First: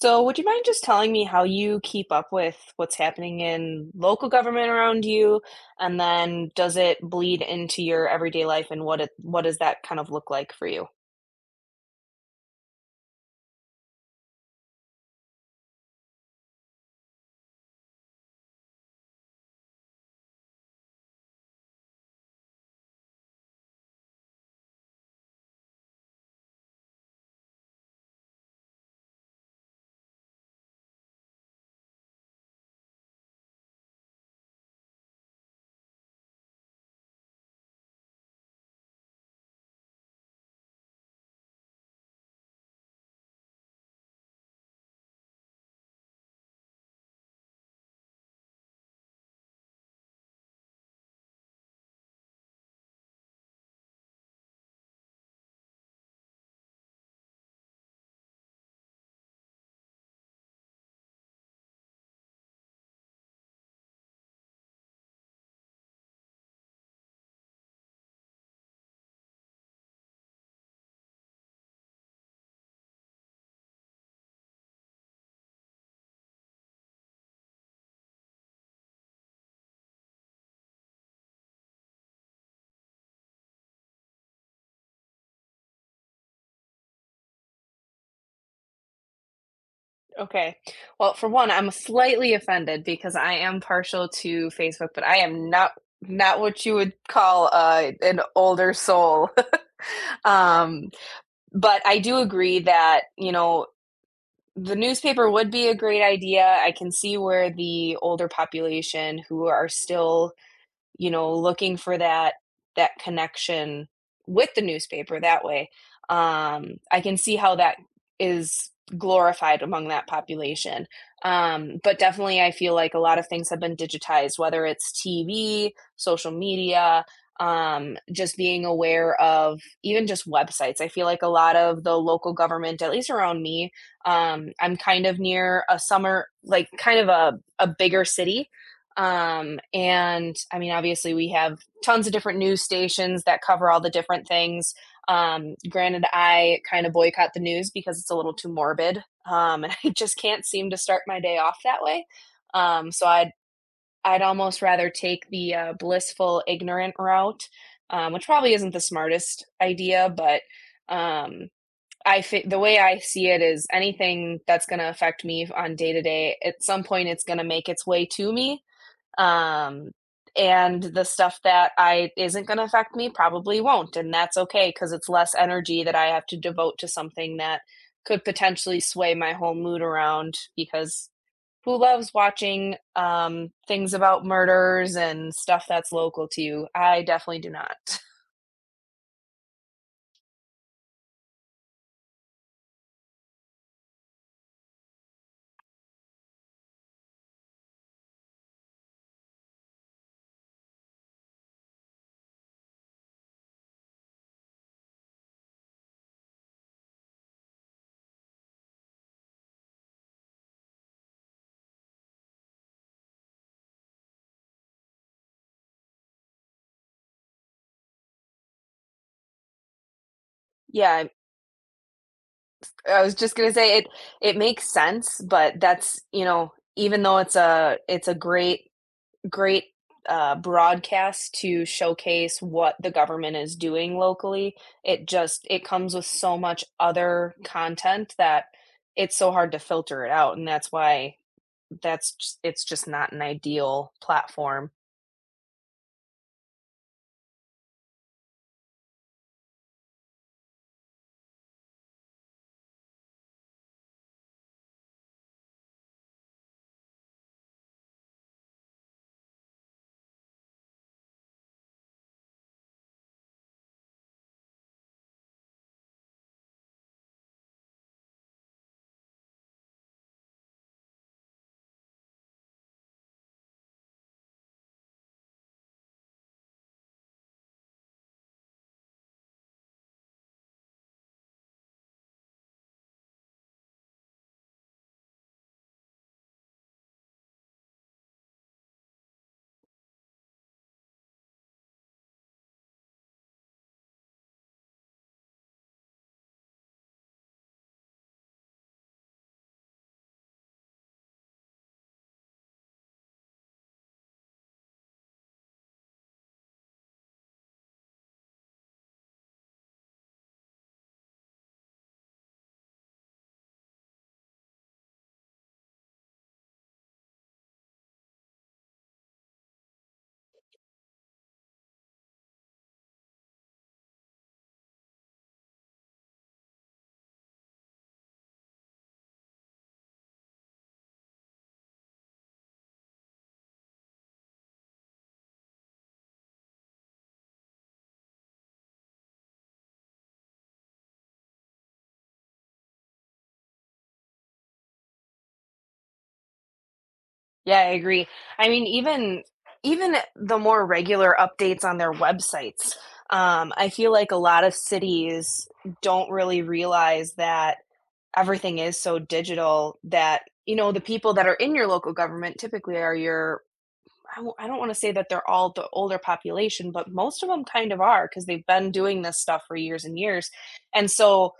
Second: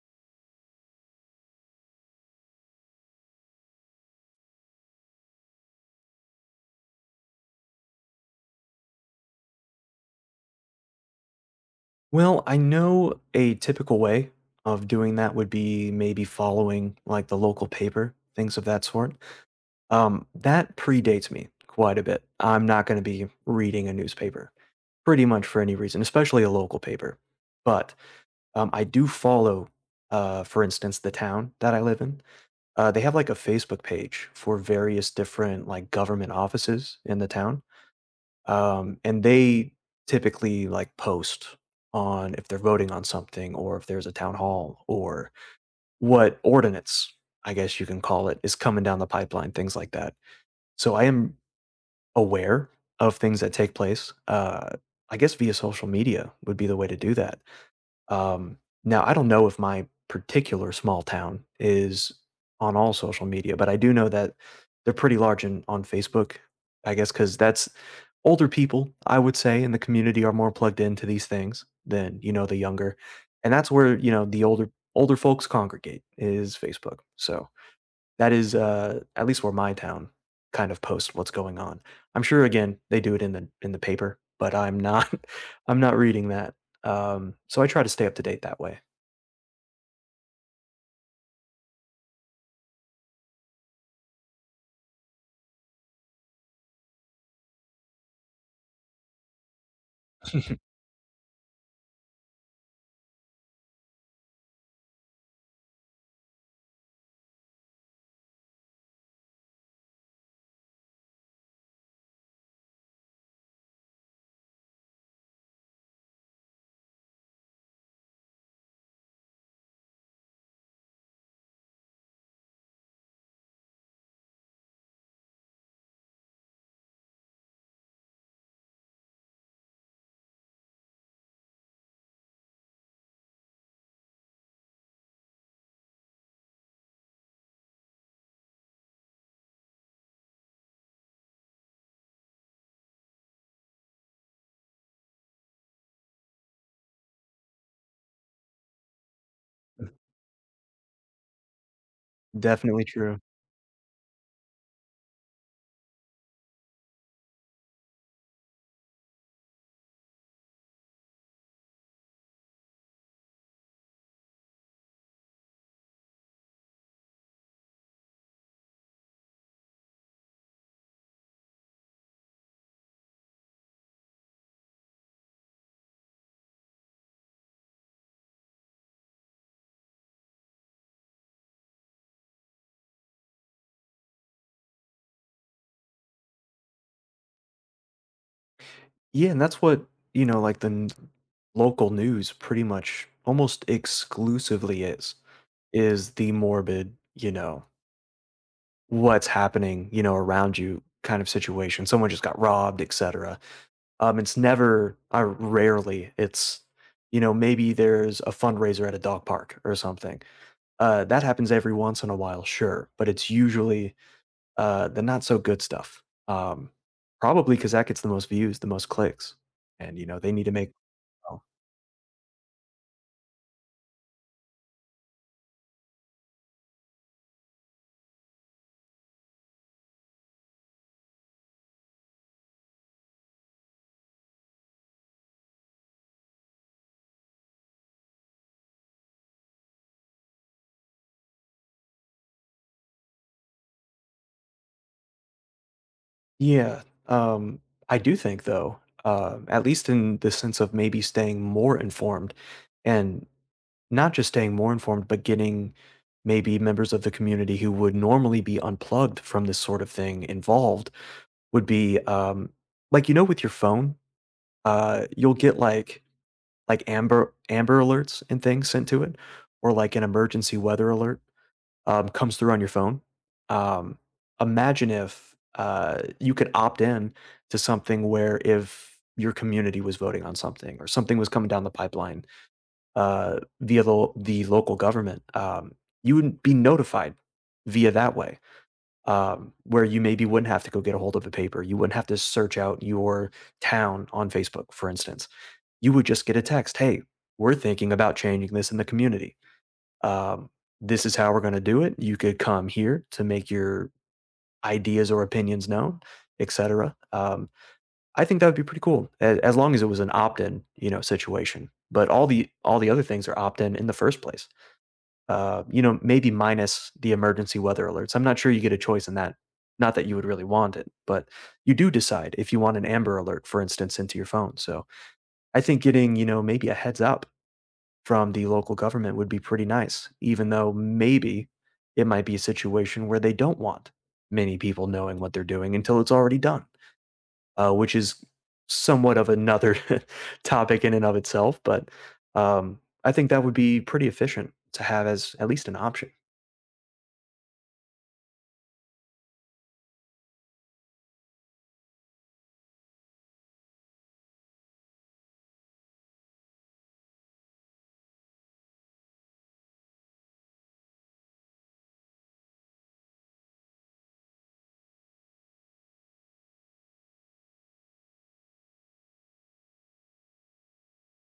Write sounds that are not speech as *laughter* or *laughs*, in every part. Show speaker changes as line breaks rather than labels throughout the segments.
So, would you mind just telling me how you keep up with what's happening in local government around you? And then does it bleed into your everyday life and what does that kind of look like for you?
Well, I know a typical way of doing that would be maybe following like the local paper, things of that sort. That predates me quite a bit. I'm not going to be reading a newspaper pretty much for any reason, especially a local paper. But I do follow, for instance, the town that I live in. They have like a Facebook page for various different like government offices in the town, and they typically like post on if they're voting on something or if there's a town hall or what ordinance I guess you can call it is coming down the pipeline, things like that. So I am aware of things that take place I guess via social media would be the way to do that um, now, I don't know if my particular small town is on all social media, but I do know that they're pretty large in, on Facebook, I guess, because that's older people, I would say, in the community are more plugged into these things than, you know, the younger. And that's where, you know, the older folks congregate is Facebook. So that is, at least where my town kind of posts what's going on. I'm sure again they do it in the paper, but I'm not *laughs* I'm not reading that. So I try to stay up to date that way.
Okay. Well, for one, I'm slightly offended because I am partial to Facebook, but I am not what you would call an older soul. *laughs*
*laughs*
Um, but I do agree that, you know, the newspaper would be a great idea. I can see where the older population who are still, you know, looking for that connection with the newspaper that way. I can see how that is glorified among that population. But definitely I feel like a lot of things have been digitized, whether it's TV, social media, just being aware of even just websites. I feel like a lot of the local government, at least around me, I'm kind of near a summer, like kind of a bigger city, and I mean, obviously, we have tons of different news stations that cover all the different things. Granted, I kind of boycott the news because it's a little too morbid, *laughs* and I just can't seem to start my day off that way.
Definitely
So
true.
I'd almost rather take the blissful ignorant route, which probably isn't the smartest idea, but um, the way I see it is anything that's going to affect me on day to day, at some point, it's going to make its way to me, um, and the stuff that I isn't going to affect me probably won't, and that's okay because it's less energy that I have to devote to something that could potentially sway my whole mood around. Because who loves watching things about murders and stuff that's local to you? I definitely do not. *laughs*
Yeah, and that's what, you know, like local news pretty much almost exclusively is the morbid, you know, what's happening, you know, around you kind of situation. Someone just got robbed, etc. It's never, I rarely, it's, you know, maybe there's a fundraiser at a dog park or something. That happens every once in a while, sure, but it's usually the not so good stuff. Um, probably because that gets the most views, the most clicks, and you know they need to make.
Yeah,
Oh,
I was just gonna say it. It makes sense, but that's, you know, even though it's a great broadcast to showcase what the government is doing locally. It just it comes with so much other content that it's so hard to filter it out, and that's why it's just not an ideal platform.
yeah, I do think though, at least in the sense of maybe staying more informed, and not just staying more informed, but getting maybe members of the community who would normally be unplugged from this sort of thing involved would be like you know with your phone, you'll get like like amber alerts and things sent to it, or like an emergency weather alert comes through on your phone. Um, imagine if you could opt in to something where if your community was voting on something or something was coming down the pipeline via the local government, you would be notified via that way, where you maybe wouldn't have to go get a hold of a paper. You wouldn't have to search out your town on Facebook, for instance. You would just get a text, hey, we're thinking about changing this in the community um, this is how we're going to do it. You could come here to make your ideas or opinions known, etc. I think that would be pretty cool, as long as it was an opt-in, you know, situation. But all the other things are opt-in in the first place. You know, maybe minus the emergency weather alerts. I'm not sure you get a choice in that. Not that you would really want it, but you do decide if you want an Amber Alert, for instance, into your phone. So I think getting, you know, maybe a heads up from the local government would be pretty nice, even though maybe it might be a situation where they don't want many people knowing what they're doing until it's already done, which is somewhat of another *laughs* topic in and of itself. But I think that would be pretty efficient to have as at least an option.
Yeah, I agree. I mean, even the more regular updates on their websites. I feel like a lot of cities don't really realize that everything is so digital that you know the people that are in your local government typically are your I don't want to say that they're all the older population, but most of them kind of are because they've been doing this stuff for years and years. And so,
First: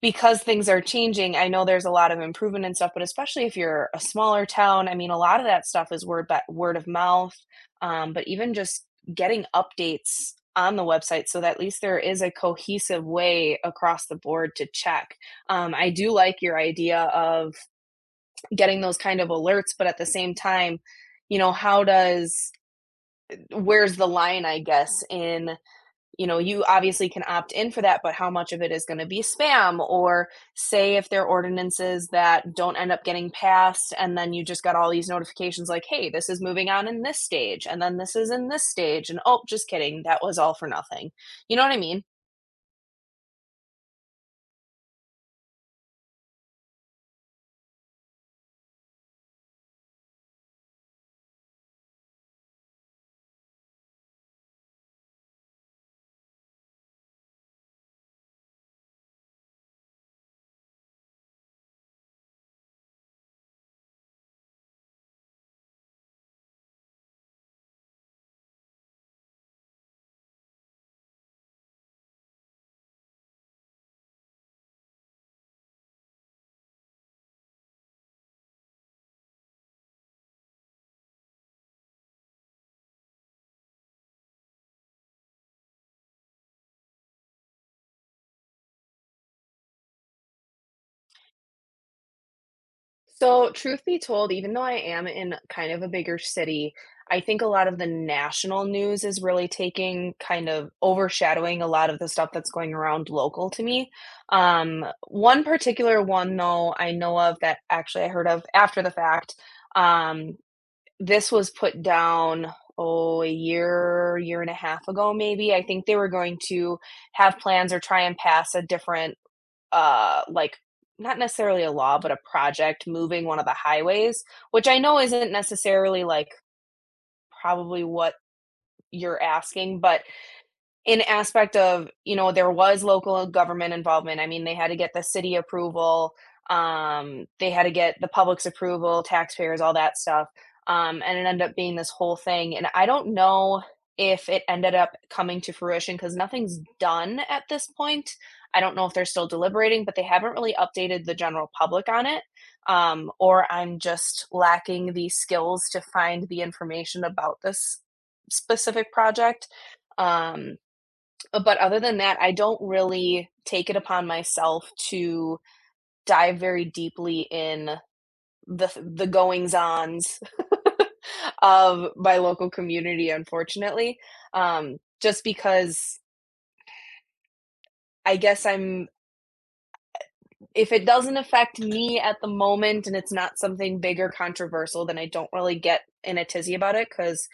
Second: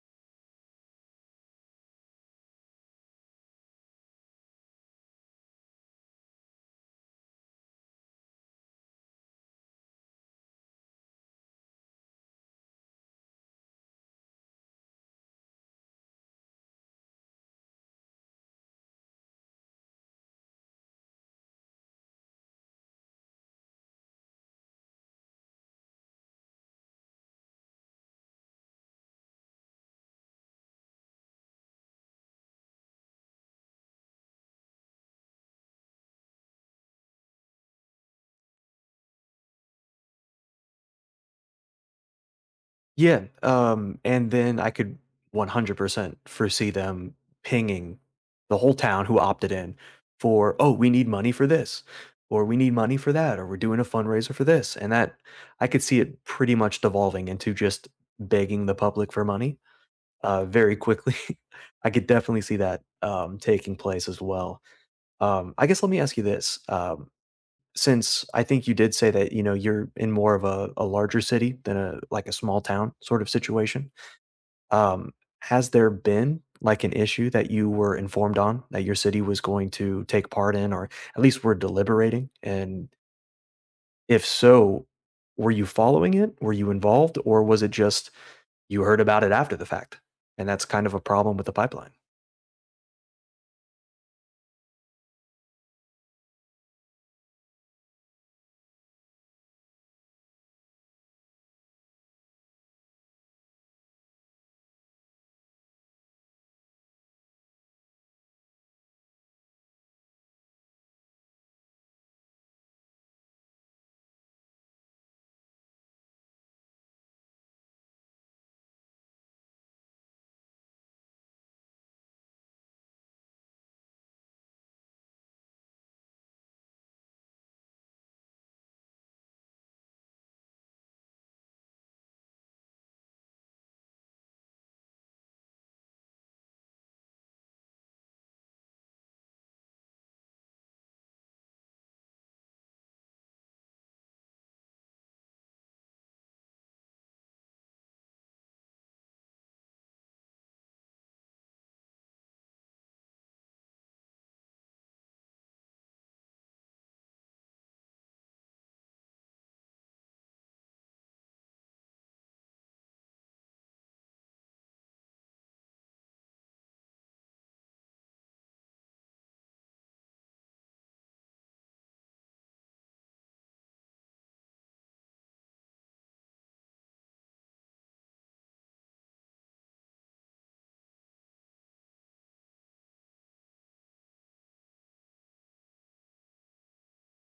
because things are changing, I know there's a lot of improvement and stuff, but especially if you're a smaller town, I mean, a lot of that stuff is word by word of mouth. But even just getting updates on the website so that at least there is a cohesive way across the board to check. I do like your idea of getting those kind of alerts, but at the same time, you know, how does where's the line, I guess, in, you know, you obviously can opt in for that, but how much of it is going to be spam? Or say if there are ordinances that don't end up getting passed, and then you just got all these notifications like, hey, this is moving on in this stage, and then this is in this stage, and oh, just kidding, that was all for nothing. You know what I mean?
Yeah, and then I could 100% foresee them pinging the whole town who opted in for, "Oh, we need money for this," or "We need money for that," or "We're doing a fundraiser for this." And that I could see it pretty much devolving into just begging the public for money, very quickly. *laughs* I could definitely see that, taking place as well. I guess let me ask you this, since I think you did say that, you know, you're in more of a larger city than a like a small town sort of situation. Um, has there been, like, an issue that you were informed on that your city was going to take part in or at least were deliberating? And if so, were you following it? Were you involved? Or was it just you heard about it after the fact? And that's kind of a problem with the pipeline.
So, truth be told, even though I am in kind of a bigger city, I think a lot of the national news is really taking kind of overshadowing a lot of the stuff that's going around local to me. One particular one, though, I know of that actually I heard of after the fact. Um, this was put down, oh, a year, year and a half ago, maybe. I think they were going to have plans or try and pass a different like not necessarily a law, but a project moving one of the highways, which I know isn't necessarily like probably what you're asking, but an aspect of, you know, there was local government involvement. I mean, they had to get the city approval, they had to get the public's approval, taxpayers, all that stuff, and it ended up being this whole thing, and I don't know if it ended up coming to fruition because nothing's done at this point. I don't know if they're still deliberating, but they haven't really updated the general public on it, or I'm just lacking the skills to find the information about this specific project. Um, but other than that, I don't really take it upon myself to dive very deeply in the goings-ons *laughs* of my local community, unfortunately, just because I guess I'm if it doesn't affect me at the moment and it's not something big or controversial, then I don't really get in a tizzy about it. Because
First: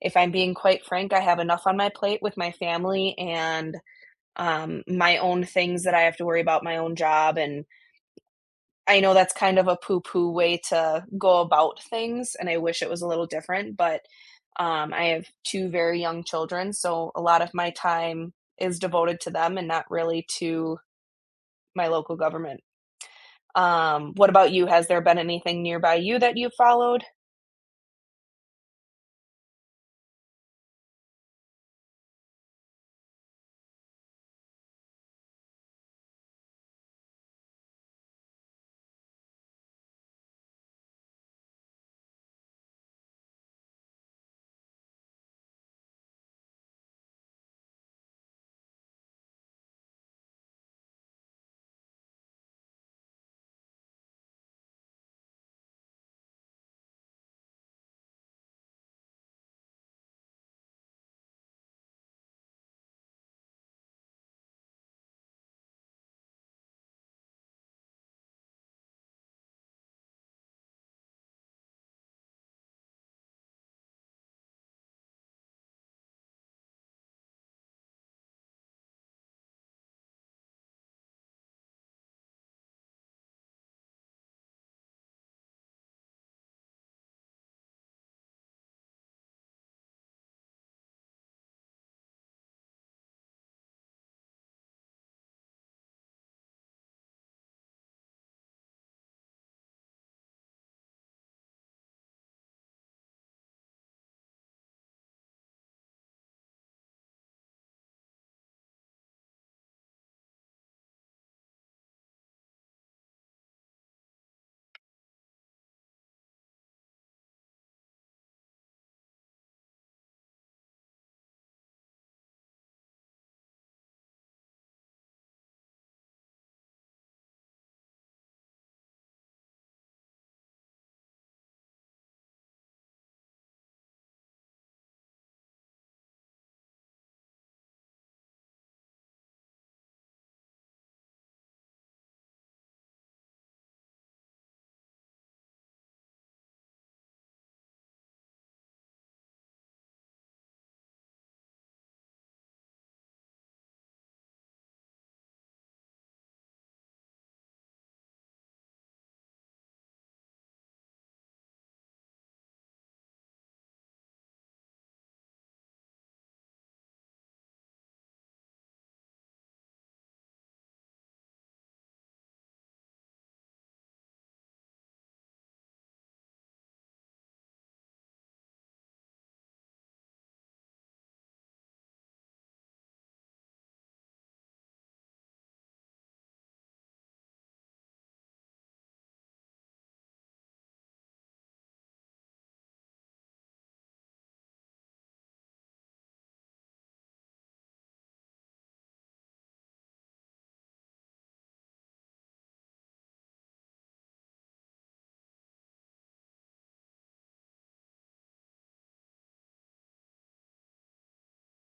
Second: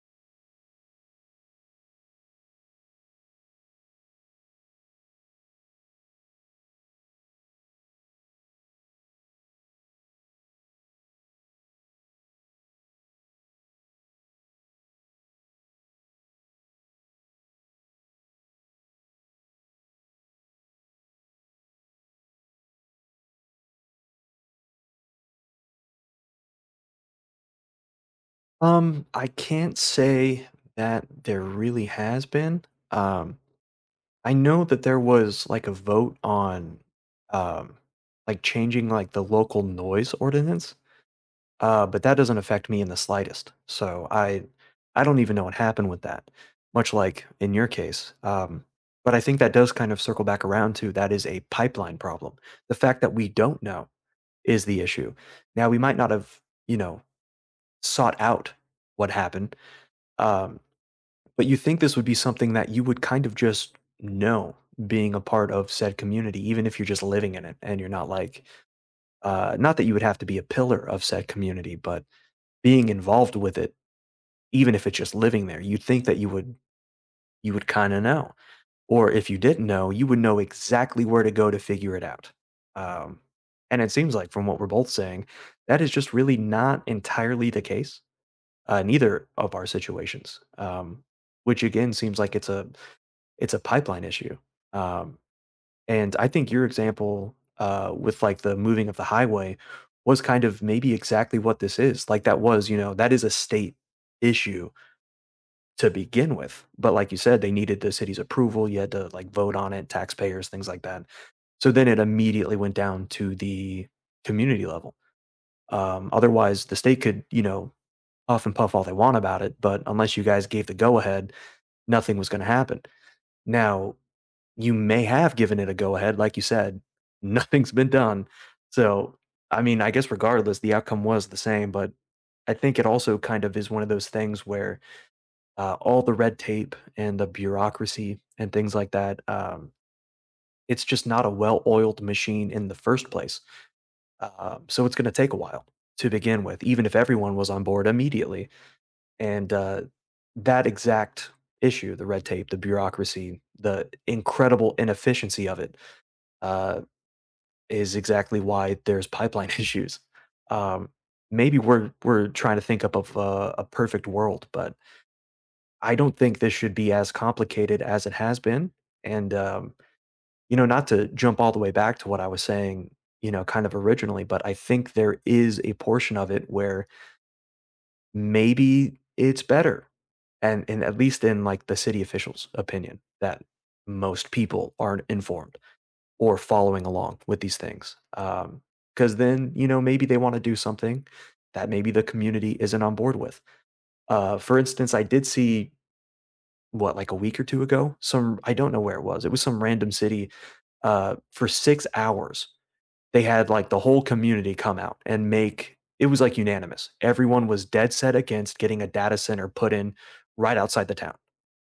if I'm being quite frank, I have enough on my plate with my family and, my own things that I have to worry about, my own job. And I know that's kind of a poo poo way to go about things, and I wish it was a little different, but I have two very young children, so a lot of my time is devoted to them and not really to my local government. What about you? Has there been anything nearby you that you followed?
I can't say that there really has been. Um, I know that there was like a vote on um like changing like the local noise ordinance. But that doesn't affect me in the slightest. So I don't even know what happened with that, much like in your case. But I think that does kind of circle back around to that is a pipeline problem. The fact that we don't know is the issue. Now we might not have, you know, sought out what happened. Um, but you think this would be something that you would kind of just know being a part of said community, even if you're just living in it and you're not like, not that you would have to be a pillar of said community, but being involved with it. Even if it's just living there, you'd think that you would kinda know, or if you didn't know, you would know exactly where to go to figure it out. Um, and it seems like from what we're both saying, that is just really not entirely the case, in either of our situations, which again seems like it's a pipeline issue. Um, and I think your example, with, like, the moving of the highway was kind of maybe exactly what this is, like, that was, you know, that is a state issue to begin with. But like you said, they needed the city's approval. You had to like vote on it, taxpayers, things like that. So then it immediately went down to the community level. Otherwise, the state could, you know, puff and puff all they want about it, but unless you guys gave the go ahead, nothing was going to happen. Now, you may have given it a go ahead. Like you said, *laughs* nothing's been done. So, I mean, I guess regardless, the outcome was the same, but I think it also kind of is one of those things where all the red tape and the bureaucracy and things like that. It's just not a well oiled machine in the first place. So it's going to take a while to begin with, even if everyone was on board immediately. And that exact issue, the red tape, the bureaucracy, the incredible inefficiency of it, uh, is exactly why there's pipeline *laughs* issues. Um, maybe we're trying to think up of a perfect world, but I don't think this should be as complicated as it has been. And, you know, not to jump all the way back to what I was saying, you know, kind of originally, but I think there is a portion of it where maybe it's better. And at least in like the city officials' opinion, that most people aren't informed or following along with these things. Because then, you know, maybe they want to do something that maybe the community isn't on board with. For instance, I did see what, like a week or 2 ago? Some I don't know where it was. It was some random city, for 6 hours, they had, like, the whole community come out and make it was, like, unanimous. Everyone was dead set against getting a data center put in right outside the town.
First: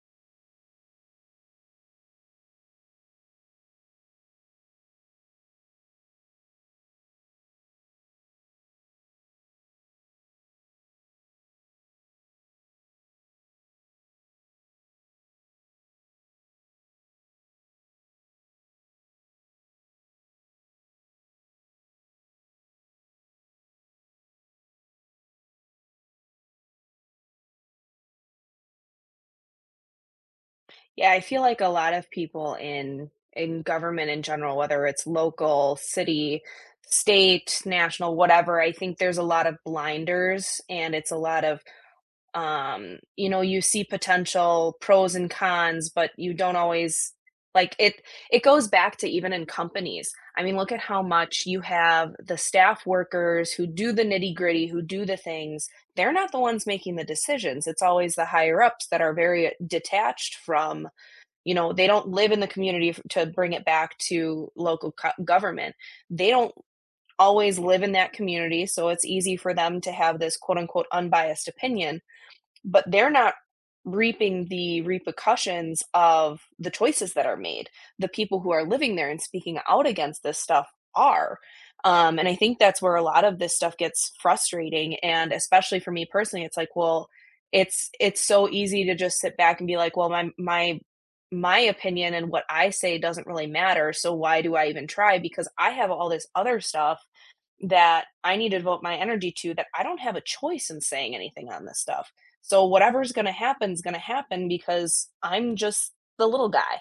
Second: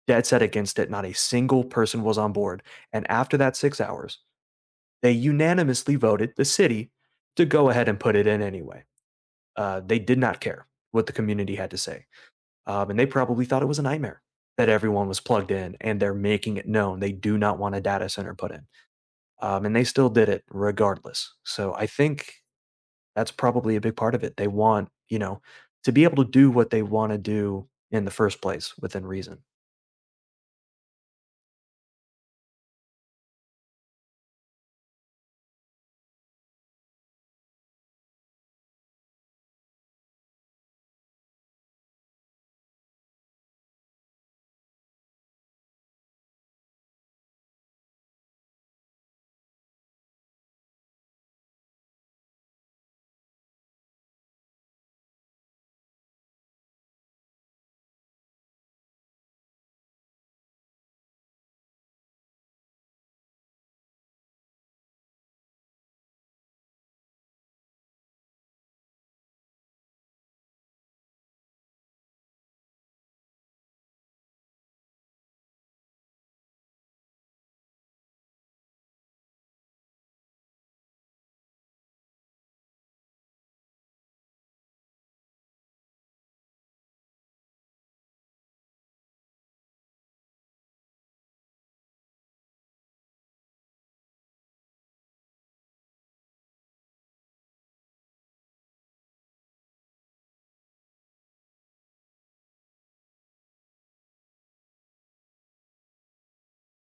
Dead set against it, not a single person was on board, and after that 6 hours, they unanimously voted, the city, to go ahead and put it in anyway. They did not care what the community had to say. And they probably thought it was a nightmare that everyone was plugged in and they're making it known they do not want a data center put in. And they still did it regardless. So I think that's probably a big part of it. They want, you know, to be able to do what they want to do in the first place within reason.
Yeah, I feel like a lot of people in government in general, whether it's local, city, state, national, whatever, I think there's a lot of blinders, and it's a lot of, um, you know, you see potential pros and cons, but you don't always like it. It goes back to even in companies. I mean, look at how much you have the staff workers who do the nitty gritty, who do the things. They're not the ones making the decisions. It's always the higher ups that are very detached from, you know, they don't live in the community. To bring it back to local government, they don't always live in that community, so it's easy for them to have this quote unquote unbiased opinion, but they're not reaping the repercussions of the choices that are made. The people who are living there and speaking out against this stuff are. And I think that's where a lot of this stuff gets frustrating. And especially for me personally, it's like, well, it's so easy to just sit back and be like, well, my opinion and what I say doesn't really matter. So why do I even try? Because I have all this other stuff that I need to devote my energy to, that I don't have a choice in saying anything on this stuff. So whatever's going to happen is going to happen because I'm just the little guy.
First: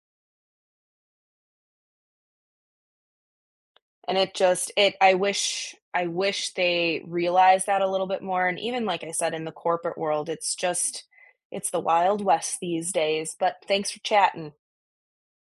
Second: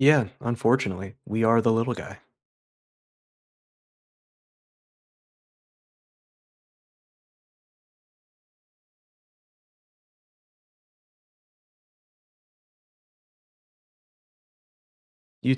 Yeah, unfortunately, we are the little guy.
And it just, it, I wish they realized that a little bit more. And even like I said, in the corporate world, it's just it's the wild west these days, but thanks for chatting.
You